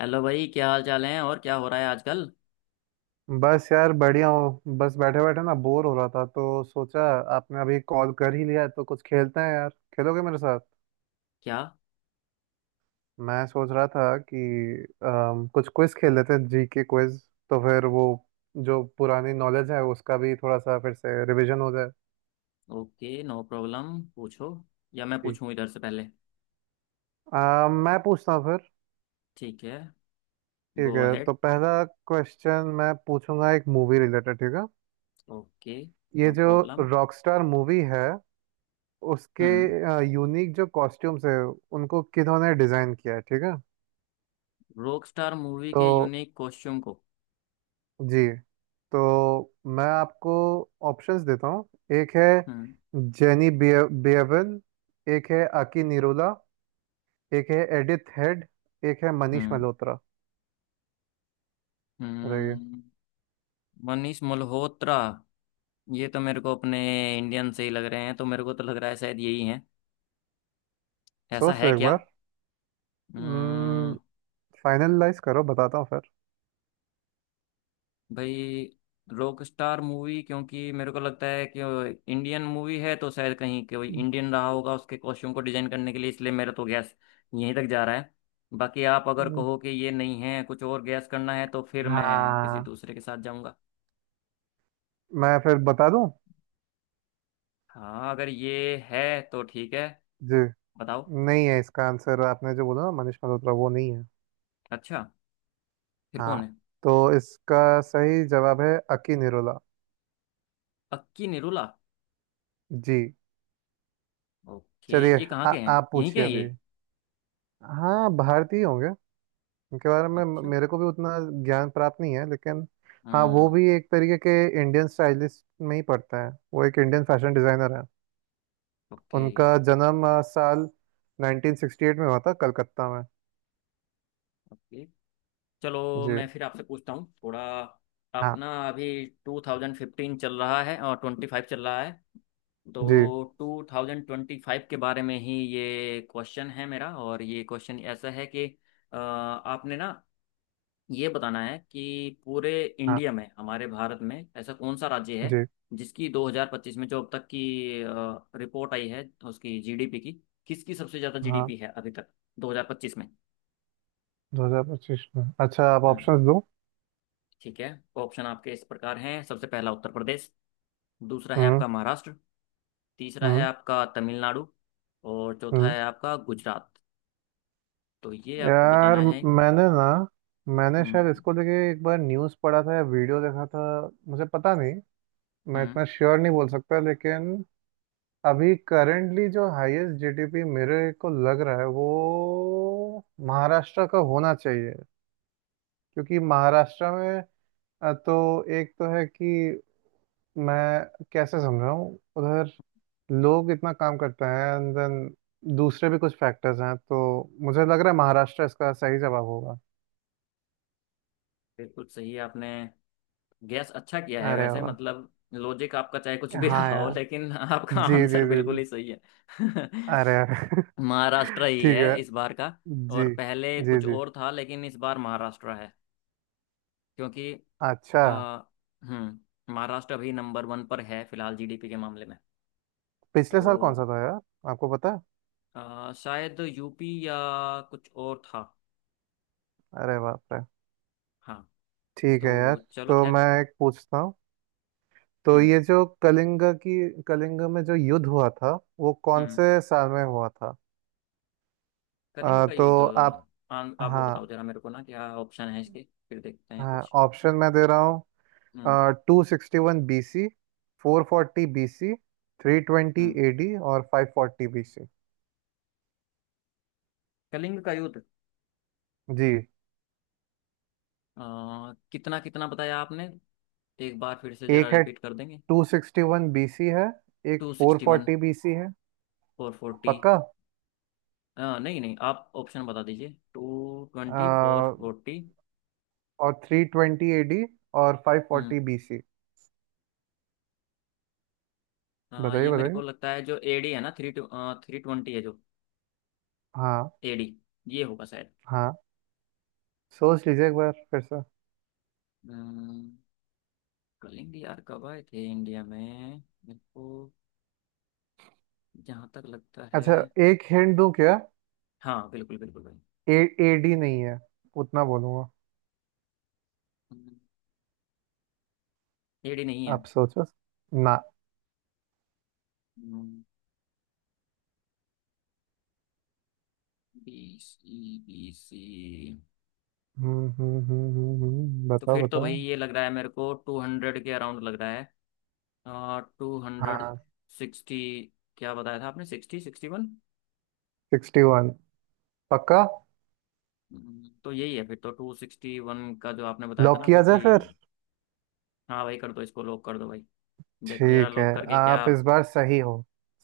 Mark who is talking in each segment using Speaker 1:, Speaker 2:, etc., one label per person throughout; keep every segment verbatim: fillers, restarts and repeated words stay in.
Speaker 1: Hello भाई, क्या हाल चाल है और क्या हो रहा है आजकल।
Speaker 2: बस यार बढ़िया हूँ। बस बैठे बैठे ना बोर हो रहा था तो सोचा आपने अभी कॉल कर ही लिया है, तो कुछ खेलते हैं यार। खेलोगे मेरे साथ?
Speaker 1: क्या।
Speaker 2: मैं सोच रहा था कि अम, कुछ क्विज खेल लेते हैं, जी के क्विज। तो फिर वो जो पुरानी नॉलेज है उसका भी थोड़ा सा फिर से रिवीजन हो जाए।
Speaker 1: ओके, नो प्रॉब्लम, पूछो। या मैं
Speaker 2: जी।
Speaker 1: पूछूं इधर से पहले।
Speaker 2: अम, मैं पूछता हूँ फिर।
Speaker 1: ठीक है।
Speaker 2: ठीक
Speaker 1: गो
Speaker 2: है,
Speaker 1: अहेड।
Speaker 2: तो पहला क्वेश्चन मैं पूछूंगा एक मूवी रिलेटेड, ठीक है।
Speaker 1: ओके।
Speaker 2: ये
Speaker 1: नो
Speaker 2: जो
Speaker 1: प्रॉब्लम।
Speaker 2: रॉकस्टार मूवी है उसके
Speaker 1: हम्म।
Speaker 2: यूनिक जो कॉस्ट्यूम्स है उनको किन्होंने डिजाइन किया है, ठीक है।
Speaker 1: रॉकस्टार मूवी
Speaker 2: तो
Speaker 1: के यूनिक कॉस्ट्यूम को।
Speaker 2: जी, तो मैं आपको ऑप्शंस देता हूँ। एक है
Speaker 1: हम्म।
Speaker 2: जेनी बिए- बिएवन। एक है आकी निरोला। एक है एडिथ हेड। एक है मनीष
Speaker 1: हम्म।
Speaker 2: मल्होत्रा। रहिए।
Speaker 1: हम्म। मनीष मल्होत्रा, ये तो मेरे को अपने इंडियन से ही लग रहे हैं तो मेरे को तो लग रहा है शायद यही है। ऐसा
Speaker 2: सोच
Speaker 1: है
Speaker 2: लो एक
Speaker 1: क्या।
Speaker 2: बार।
Speaker 1: हम्म।
Speaker 2: फाइनलाइज करो, बताता हूँ फिर।
Speaker 1: भाई, रॉकस्टार मूवी, क्योंकि मेरे को लगता है कि इंडियन मूवी है तो शायद कहीं कोई इंडियन रहा होगा उसके कॉस्ट्यूम को डिजाइन करने के लिए, इसलिए मेरा तो गैस यहीं तक जा रहा है। बाकी आप अगर
Speaker 2: हम्म,
Speaker 1: कहो कि ये नहीं है, कुछ और गैस करना है तो फिर मैं किसी
Speaker 2: हाँ।
Speaker 1: दूसरे के साथ जाऊंगा।
Speaker 2: मैं फिर बता दूं।
Speaker 1: हाँ अगर ये है तो ठीक है।
Speaker 2: जी।
Speaker 1: बताओ।
Speaker 2: नहीं है। इसका आंसर आपने जो बोला ना मनीष मल्होत्रा, वो नहीं है।
Speaker 1: अच्छा, फिर
Speaker 2: हाँ,
Speaker 1: कौन है।
Speaker 2: तो इसका सही जवाब है अकी निरोला।
Speaker 1: अक्की निरुला।
Speaker 2: जी।
Speaker 1: ओके।
Speaker 2: चलिए।
Speaker 1: ये कहाँ
Speaker 2: आ-
Speaker 1: के हैं,
Speaker 2: आप
Speaker 1: यहीं के
Speaker 2: पूछिए
Speaker 1: हैं ये।
Speaker 2: अभी। हाँ, भारतीय होंगे। उनके बारे में म-
Speaker 1: अच्छा।
Speaker 2: मेरे को भी उतना ज्ञान प्राप्त नहीं है, लेकिन हाँ वो
Speaker 1: हम्म।
Speaker 2: भी एक तरीके के इंडियन स्टाइलिस्ट में ही पड़ता है। वो एक इंडियन फैशन डिजाइनर है।
Speaker 1: ओके।
Speaker 2: उनका जन्म अ, साल नाइन्टीन सिक्सटी एट में हुआ था कलकत्ता में।
Speaker 1: ओके, चलो
Speaker 2: जी।
Speaker 1: मैं फिर आपसे पूछता हूँ थोड़ा। आप
Speaker 2: हाँ
Speaker 1: ना अभी टू थाउजेंड फिफ्टीन चल रहा है और ट्वेंटी फाइव चल रहा है।
Speaker 2: जी
Speaker 1: तो टू थाउजेंड ट्वेंटी फाइव के बारे में ही ये क्वेश्चन है मेरा, और ये क्वेश्चन ऐसा है कि अ, आपने ना ये बताना है कि पूरे
Speaker 2: हाँ
Speaker 1: इंडिया में, हमारे भारत में ऐसा कौन सा राज्य है
Speaker 2: जी
Speaker 1: जिसकी दो हज़ार पच्चीस में जो अब तक की रिपोर्ट आई है उसकी जीडीपी की, किसकी सबसे ज़्यादा
Speaker 2: हाँ।
Speaker 1: जीडीपी है अभी तक दो हज़ार पच्चीस में।
Speaker 2: दो हज़ार पच्चीस में अच्छा, आप
Speaker 1: हम्म।
Speaker 2: ऑप्शंस दो।
Speaker 1: ठीक है। ऑप्शन आपके इस प्रकार हैं। सबसे पहला, उत्तर प्रदेश। दूसरा है
Speaker 2: हम्म
Speaker 1: आपका महाराष्ट्र। तीसरा है
Speaker 2: हम्म
Speaker 1: आपका तमिलनाडु। और चौथा
Speaker 2: हम्म।
Speaker 1: है आपका गुजरात। तो ये आपको
Speaker 2: यार,
Speaker 1: बताना है।
Speaker 2: मैंने ना मैंने शायद
Speaker 1: हम्म।
Speaker 2: इसको लेके एक बार न्यूज़ पढ़ा था या वीडियो देखा था। मुझे पता नहीं। मैं
Speaker 1: हम्म।
Speaker 2: इतना श्योर नहीं बोल सकता, लेकिन अभी करंटली जो हाईएस्ट जीडीपी मेरे को लग रहा है वो महाराष्ट्र का होना चाहिए। क्योंकि महाराष्ट्र में अ, तो एक तो है कि मैं कैसे समझाऊं, उधर लोग इतना काम करते हैं एंड देन दूसरे भी कुछ फैक्टर्स हैं। तो मुझे लग रहा है महाराष्ट्र इसका सही जवाब होगा।
Speaker 1: बिल्कुल सही आपने गैस अच्छा किया है,
Speaker 2: अरे
Speaker 1: वैसे
Speaker 2: वाह।
Speaker 1: मतलब लॉजिक आपका चाहे कुछ भी
Speaker 2: हाँ
Speaker 1: रहा हो
Speaker 2: यार।
Speaker 1: लेकिन आपका
Speaker 2: जी
Speaker 1: आंसर
Speaker 2: जी जी
Speaker 1: बिल्कुल
Speaker 2: जी।
Speaker 1: ही सही है।
Speaker 2: अरे अरे।
Speaker 1: महाराष्ट्र ही
Speaker 2: ठीक
Speaker 1: है
Speaker 2: है।
Speaker 1: इस बार का। और
Speaker 2: जी
Speaker 1: पहले
Speaker 2: जी
Speaker 1: कुछ
Speaker 2: जी।
Speaker 1: और था लेकिन इस बार महाराष्ट्र है, क्योंकि
Speaker 2: अच्छा,
Speaker 1: अ, हम्म महाराष्ट्र अभी नंबर वन पर है फिलहाल जीडीपी के मामले में। तो
Speaker 2: पिछले साल कौन सा था यार? आपको पता है?
Speaker 1: अ, शायद यूपी या कुछ और था।
Speaker 2: अरे बाप रे।
Speaker 1: हाँ।
Speaker 2: ठीक है यार।
Speaker 1: तो चलो
Speaker 2: तो
Speaker 1: खैर।
Speaker 2: मैं एक पूछता हूँ। तो ये
Speaker 1: हम्म।
Speaker 2: जो कलिंगा की कलिंगा में जो युद्ध हुआ था वो कौन
Speaker 1: हम्म।
Speaker 2: से साल में हुआ था?
Speaker 1: करेंगे
Speaker 2: अ,
Speaker 1: का युद्ध।
Speaker 2: तो आप।
Speaker 1: आन- आप वो बताओ
Speaker 2: हाँ
Speaker 1: जरा मेरे को ना, क्या ऑप्शन है इसके। फिर देखते हैं
Speaker 2: हाँ,
Speaker 1: कुछ।
Speaker 2: ऑप्शन मैं दे रहा हूँ।
Speaker 1: Hmm.
Speaker 2: Two sixty one B C. Four forty B C. Three twenty
Speaker 1: hmm.
Speaker 2: A D और five forty B C.
Speaker 1: Kalinga का युद्ध।
Speaker 2: जी।
Speaker 1: अ, कितना कितना बताया आपने? एक बार फिर से जरा
Speaker 2: एक है,
Speaker 1: रिपीट कर देंगे।
Speaker 2: Two sixty one B C है। एक
Speaker 1: two
Speaker 2: four
Speaker 1: sixty one
Speaker 2: forty B C है।
Speaker 1: Four forty.
Speaker 2: पक्का।
Speaker 1: नहीं नहीं, आप ऑप्शन बता दीजिए। Two twenty, four forty.
Speaker 2: और थ्री ट्वेंटी एडी और फाइव फोर्टी बीसी।
Speaker 1: आ,
Speaker 2: बताइए
Speaker 1: ये मेरे
Speaker 2: बताइए।
Speaker 1: को लगता है जो एडी है ना, थ्री टू थ्री ट्वेंटी है जो
Speaker 2: हाँ
Speaker 1: एडी, ये होगा शायद।
Speaker 2: हाँ, सोच लीजिए एक बार फिर से।
Speaker 1: अम्म, कलिंग यार कब आए थे इंडिया में? मेरे को जहाँ तक लगता है।
Speaker 2: अच्छा, एक हिंट दूं क्या?
Speaker 1: हाँ बिल्कुल बिल्कुल भाई।
Speaker 2: ए, एडी नहीं है। उतना बोलूंगा।
Speaker 1: एडी नहीं है।
Speaker 2: आप सोचो ना।
Speaker 1: B C, B C.
Speaker 2: हम्म हम्म हम्म हम्म हम्म,
Speaker 1: तो
Speaker 2: बताओ
Speaker 1: फिर तो भाई
Speaker 2: बताओ।
Speaker 1: ये लग रहा है मेरे को, टू हंड्रेड के अराउंड लग रहा है। आ, टू हंड्रेड
Speaker 2: हाँ,
Speaker 1: सिक्सटी क्या बताया था आपने, sixty, sixty one.
Speaker 2: Sixty one. पक्का।
Speaker 1: तो यही है। फिर तो टू सिक्सटी वन का जो आपने बताया था
Speaker 2: लॉक
Speaker 1: ना, फिर
Speaker 2: किया
Speaker 1: तो
Speaker 2: जाए
Speaker 1: यही
Speaker 2: फिर?
Speaker 1: होगा। हाँ भाई, कर दो इसको, लॉक कर दो भाई। देखो जरा
Speaker 2: ठीक है।
Speaker 1: लॉक करके
Speaker 2: आप
Speaker 1: क्या।
Speaker 2: इस बार सही हो।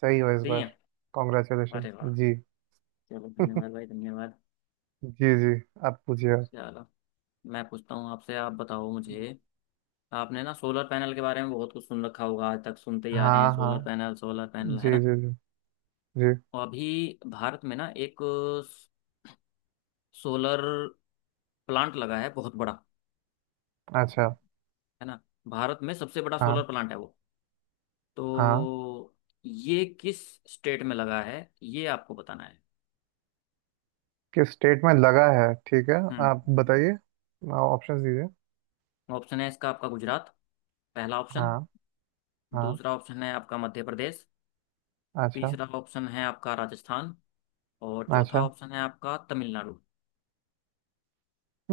Speaker 2: सही हो इस
Speaker 1: सही
Speaker 2: बार।
Speaker 1: है।
Speaker 2: कॉन्ग्रेचुलेशन।
Speaker 1: अरे वाह।
Speaker 2: जी।
Speaker 1: चलो धन्यवाद भाई, धन्यवाद।
Speaker 2: जी जी। आप पूछिए।
Speaker 1: चलो, मैं पूछता हूँ आपसे, आप बताओ मुझे। आपने ना सोलर पैनल के बारे में बहुत कुछ सुन रखा होगा, आज तक सुनते ही आ रहे हैं
Speaker 2: हाँ
Speaker 1: सोलर
Speaker 2: हाँ।
Speaker 1: पैनल, सोलर पैनल, है
Speaker 2: जी
Speaker 1: ना।
Speaker 2: जी जी जी।
Speaker 1: और अभी भारत में ना एक सोलर प्लांट लगा है बहुत बड़ा।
Speaker 2: अच्छा।
Speaker 1: है ना। भारत में सबसे बड़ा सोलर
Speaker 2: हाँ
Speaker 1: प्लांट है वो।
Speaker 2: हाँ।
Speaker 1: तो ये किस स्टेट में लगा है, ये आपको बताना है।
Speaker 2: किस स्टेट में लगा है, ठीक है। आप
Speaker 1: हम्म।
Speaker 2: बताइए। ऑप्शंस दीजिए।
Speaker 1: ऑप्शन है इसका। आपका गुजरात, पहला ऑप्शन।
Speaker 2: हाँ हाँ।
Speaker 1: दूसरा ऑप्शन है आपका मध्य प्रदेश।
Speaker 2: अच्छा।
Speaker 1: तीसरा ऑप्शन है आपका राजस्थान। और चौथा
Speaker 2: अच्छा।
Speaker 1: ऑप्शन है आपका तमिलनाडु।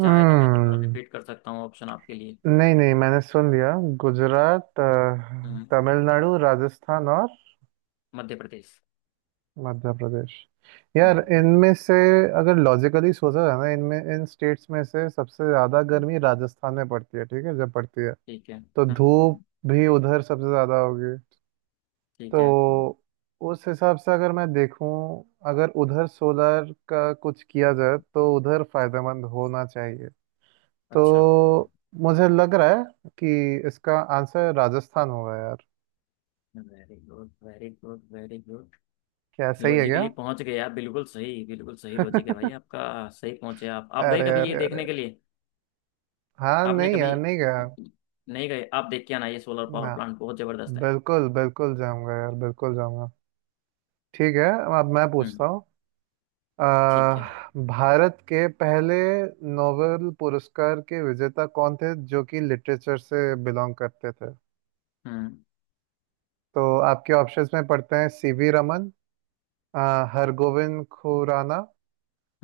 Speaker 1: चाहे तो मैं दोबारा रिपीट कर सकता हूँ ऑप्शन आपके लिए।
Speaker 2: नहीं नहीं, मैंने सुन लिया। गुजरात,
Speaker 1: हम्म,
Speaker 2: अ, तमिलनाडु, राजस्थान और
Speaker 1: मध्य प्रदेश।
Speaker 2: मध्य प्रदेश। यार,
Speaker 1: हम्म,
Speaker 2: इनमें से अगर लॉजिकली सोचा जाए ना इनमें इन स्टेट्स में से सबसे ज़्यादा गर्मी राजस्थान में पड़ती है, ठीक है जब पड़ती है।
Speaker 1: ठीक है।
Speaker 2: तो धूप
Speaker 1: हम्म,
Speaker 2: भी उधर सबसे ज़्यादा होगी।
Speaker 1: ठीक है।
Speaker 2: तो उस हिसाब से अगर मैं देखूं, अगर उधर सोलर का कुछ किया जाए तो उधर फायदेमंद होना चाहिए।
Speaker 1: अच्छा।
Speaker 2: तो मुझे लग रहा है कि इसका आंसर राजस्थान होगा यार।
Speaker 1: Very good, very good, very good.
Speaker 2: क्या सही है
Speaker 1: लॉजिकली
Speaker 2: क्या?
Speaker 1: पहुंच गए आप, बिल्कुल सही, बिल्कुल सही लॉजिक है भाई
Speaker 2: अरे
Speaker 1: आपका। सही पहुंचे आप आप गए
Speaker 2: अरे
Speaker 1: कभी ये देखने
Speaker 2: अरे।
Speaker 1: के लिए।
Speaker 2: हाँ
Speaker 1: आपने
Speaker 2: नहीं
Speaker 1: कभी
Speaker 2: यार, नहीं गया
Speaker 1: नहीं गए आप, देख के आना, ये सोलर पावर
Speaker 2: ना।
Speaker 1: प्लांट बहुत जबरदस्त है।
Speaker 2: बिल्कुल बिल्कुल जाऊंगा यार। बिल्कुल जाऊंगा। ठीक है। अब मैं
Speaker 1: हम्म।
Speaker 2: पूछता हूँ।
Speaker 1: ठीक है।
Speaker 2: अह, भारत के पहले नोबेल पुरस्कार के विजेता कौन थे जो कि लिटरेचर से बिलोंग करते थे?
Speaker 1: हम्म।
Speaker 2: तो आपके ऑप्शंस में पढ़ते हैं सीवी रमन, अह, हरगोविंद खुराना,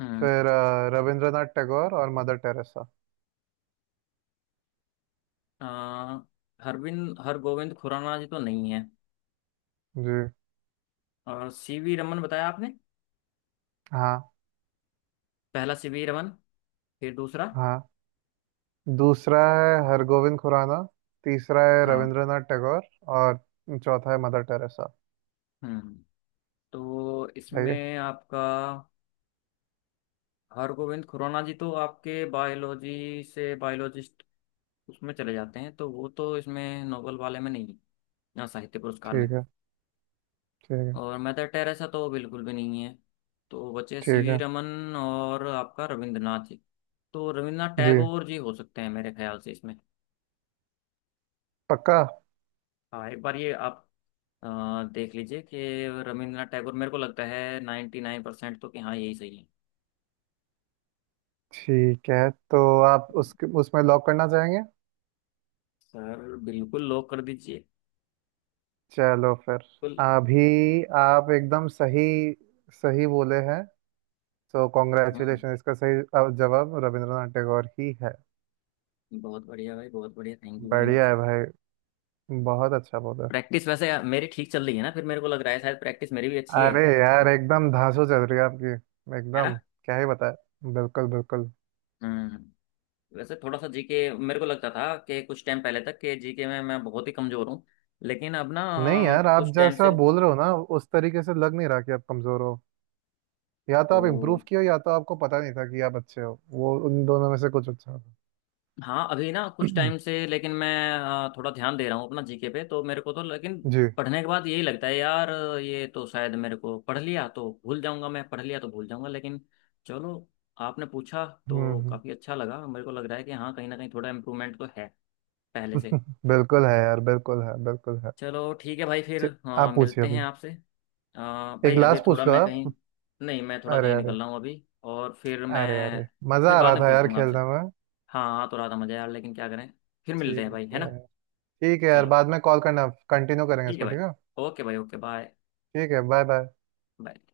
Speaker 1: हम्म।
Speaker 2: फिर अह, रविंद्रनाथ टैगोर और मदर टेरेसा।
Speaker 1: आ, हरविंद हरगोविंद खुराना जी तो नहीं है।
Speaker 2: जी।
Speaker 1: और सी वी रमन बताया आपने।
Speaker 2: हाँ।
Speaker 1: पहला सी वी रमन, फिर दूसरा।
Speaker 2: हाँ, दूसरा है हरगोविंद खुराना। तीसरा है
Speaker 1: हाँ।
Speaker 2: रविंद्रनाथ टैगोर। और चौथा है मदर टेरेसा।
Speaker 1: हम्म। तो
Speaker 2: सही है।
Speaker 1: इसमें आपका हरगोविंद खुराना जी तो आपके बायोलॉजी से, बायोलॉजिस्ट उसमें चले जाते हैं तो वो तो इसमें नोबेल वाले में नहीं है, ना साहित्य पुरस्कार में।
Speaker 2: ठीक है। ठीक है।
Speaker 1: और मदर टेरेसा तो बिल्कुल भी नहीं है। तो बचे सी
Speaker 2: ठीक
Speaker 1: वी
Speaker 2: है।
Speaker 1: रमन और आपका रविंद्रनाथ जी। तो रविंद्रनाथ
Speaker 2: जी,
Speaker 1: टैगोर जी हो सकते हैं मेरे ख्याल से इसमें।
Speaker 2: पक्का।
Speaker 1: हाँ, एक बार ये आप अ, देख लीजिए कि रविंद्रनाथ टैगोर, मेरे को लगता है नाइन्टी नाइन परसेंट तो कि हाँ यही सही है।
Speaker 2: ठीक है, तो आप उस उसमें लॉक करना चाहेंगे?
Speaker 1: सर, बिल्कुल लॉक कर दीजिए।
Speaker 2: चलो फिर।
Speaker 1: बिल्कुल।
Speaker 2: अभी आप एकदम सही सही बोले हैं। तो
Speaker 1: हम्म।
Speaker 2: कॉन्ग्रेचुलेशन, इसका सही अ, जवाब रविंद्रनाथ टैगोर ही है।
Speaker 1: बहुत बढ़िया भाई, बहुत बढ़िया, थैंक यू वेरी
Speaker 2: बढ़िया
Speaker 1: मच।
Speaker 2: है भाई। बहुत अच्छा बोले।
Speaker 1: प्रैक्टिस वैसे मेरी ठीक चल रही है ना? फिर मेरे को लग रहा है शायद प्रैक्टिस मेरी भी अच्छी है।
Speaker 2: अरे यार, एकदम धांसू चल रही है आपकी।
Speaker 1: है
Speaker 2: एकदम।
Speaker 1: ना।
Speaker 2: क्या ही बताए। बिल्कुल बिल्कुल।
Speaker 1: हम्म। वैसे थोड़ा सा जीके, मेरे को लगता था कि कुछ टाइम पहले तक कि जीके में मैं बहुत ही कमजोर हूँ। लेकिन अब ना
Speaker 2: नहीं यार, आप
Speaker 1: कुछ टाइम
Speaker 2: जैसा
Speaker 1: से,
Speaker 2: बोल रहे हो ना उस तरीके से लग नहीं रहा कि आप कमजोर हो। या तो
Speaker 1: तो
Speaker 2: आप इम्प्रूव किए हो या तो आपको पता नहीं था कि आप अच्छे हो, वो उन दोनों में से कुछ अच्छा होगा।
Speaker 1: हाँ अभी ना कुछ टाइम से, लेकिन मैं अ, थोड़ा ध्यान दे रहा हूँ अपना जीके पे। तो मेरे को तो, लेकिन
Speaker 2: जी।
Speaker 1: पढ़ने के बाद यही लगता है यार, ये तो शायद मेरे को, पढ़ लिया तो भूल जाऊंगा, मैं पढ़ लिया तो भूल जाऊंगा, लेकिन चलो आपने पूछा
Speaker 2: हम्म
Speaker 1: तो
Speaker 2: हम्म,
Speaker 1: काफ़ी अच्छा लगा। मेरे को लग रहा है कि हाँ कहीं ना कहीं थोड़ा इम्प्रूवमेंट तो है पहले से।
Speaker 2: बिल्कुल है यार। बिल्कुल है। बिल्कुल है।
Speaker 1: चलो ठीक है भाई, फिर
Speaker 2: च-
Speaker 1: अ,
Speaker 2: आप पूछिए
Speaker 1: मिलते
Speaker 2: अभी।
Speaker 1: हैं आपसे। अ,
Speaker 2: एक
Speaker 1: भाई अभी
Speaker 2: लास्ट
Speaker 1: थोड़ा
Speaker 2: पूछ लो
Speaker 1: मैं कहीं।
Speaker 2: आप।
Speaker 1: नहीं मैं थोड़ा
Speaker 2: अरे
Speaker 1: कहीं
Speaker 2: अरे।
Speaker 1: निकल रहा हूँ अभी, और फिर
Speaker 2: अरे अरे।
Speaker 1: मैं
Speaker 2: मजा
Speaker 1: फिर
Speaker 2: आ
Speaker 1: बाद
Speaker 2: रहा
Speaker 1: में
Speaker 2: था
Speaker 1: पूछ
Speaker 2: यार
Speaker 1: लूंगा आपसे।
Speaker 2: खेलने में।
Speaker 1: हाँ हाँ तो रात मजा यार, लेकिन क्या करें। फिर मिलते हैं
Speaker 2: ठीक
Speaker 1: भाई, है
Speaker 2: है।
Speaker 1: ना।
Speaker 2: ठीक है यार,
Speaker 1: चलो
Speaker 2: बाद में कॉल करना, कंटिन्यू करेंगे
Speaker 1: ठीक है
Speaker 2: इसको,
Speaker 1: भाई।
Speaker 2: ठीक है।
Speaker 1: ओके भाई, ओके बाय।
Speaker 2: ठीक है, बाय बाय।
Speaker 1: बाय।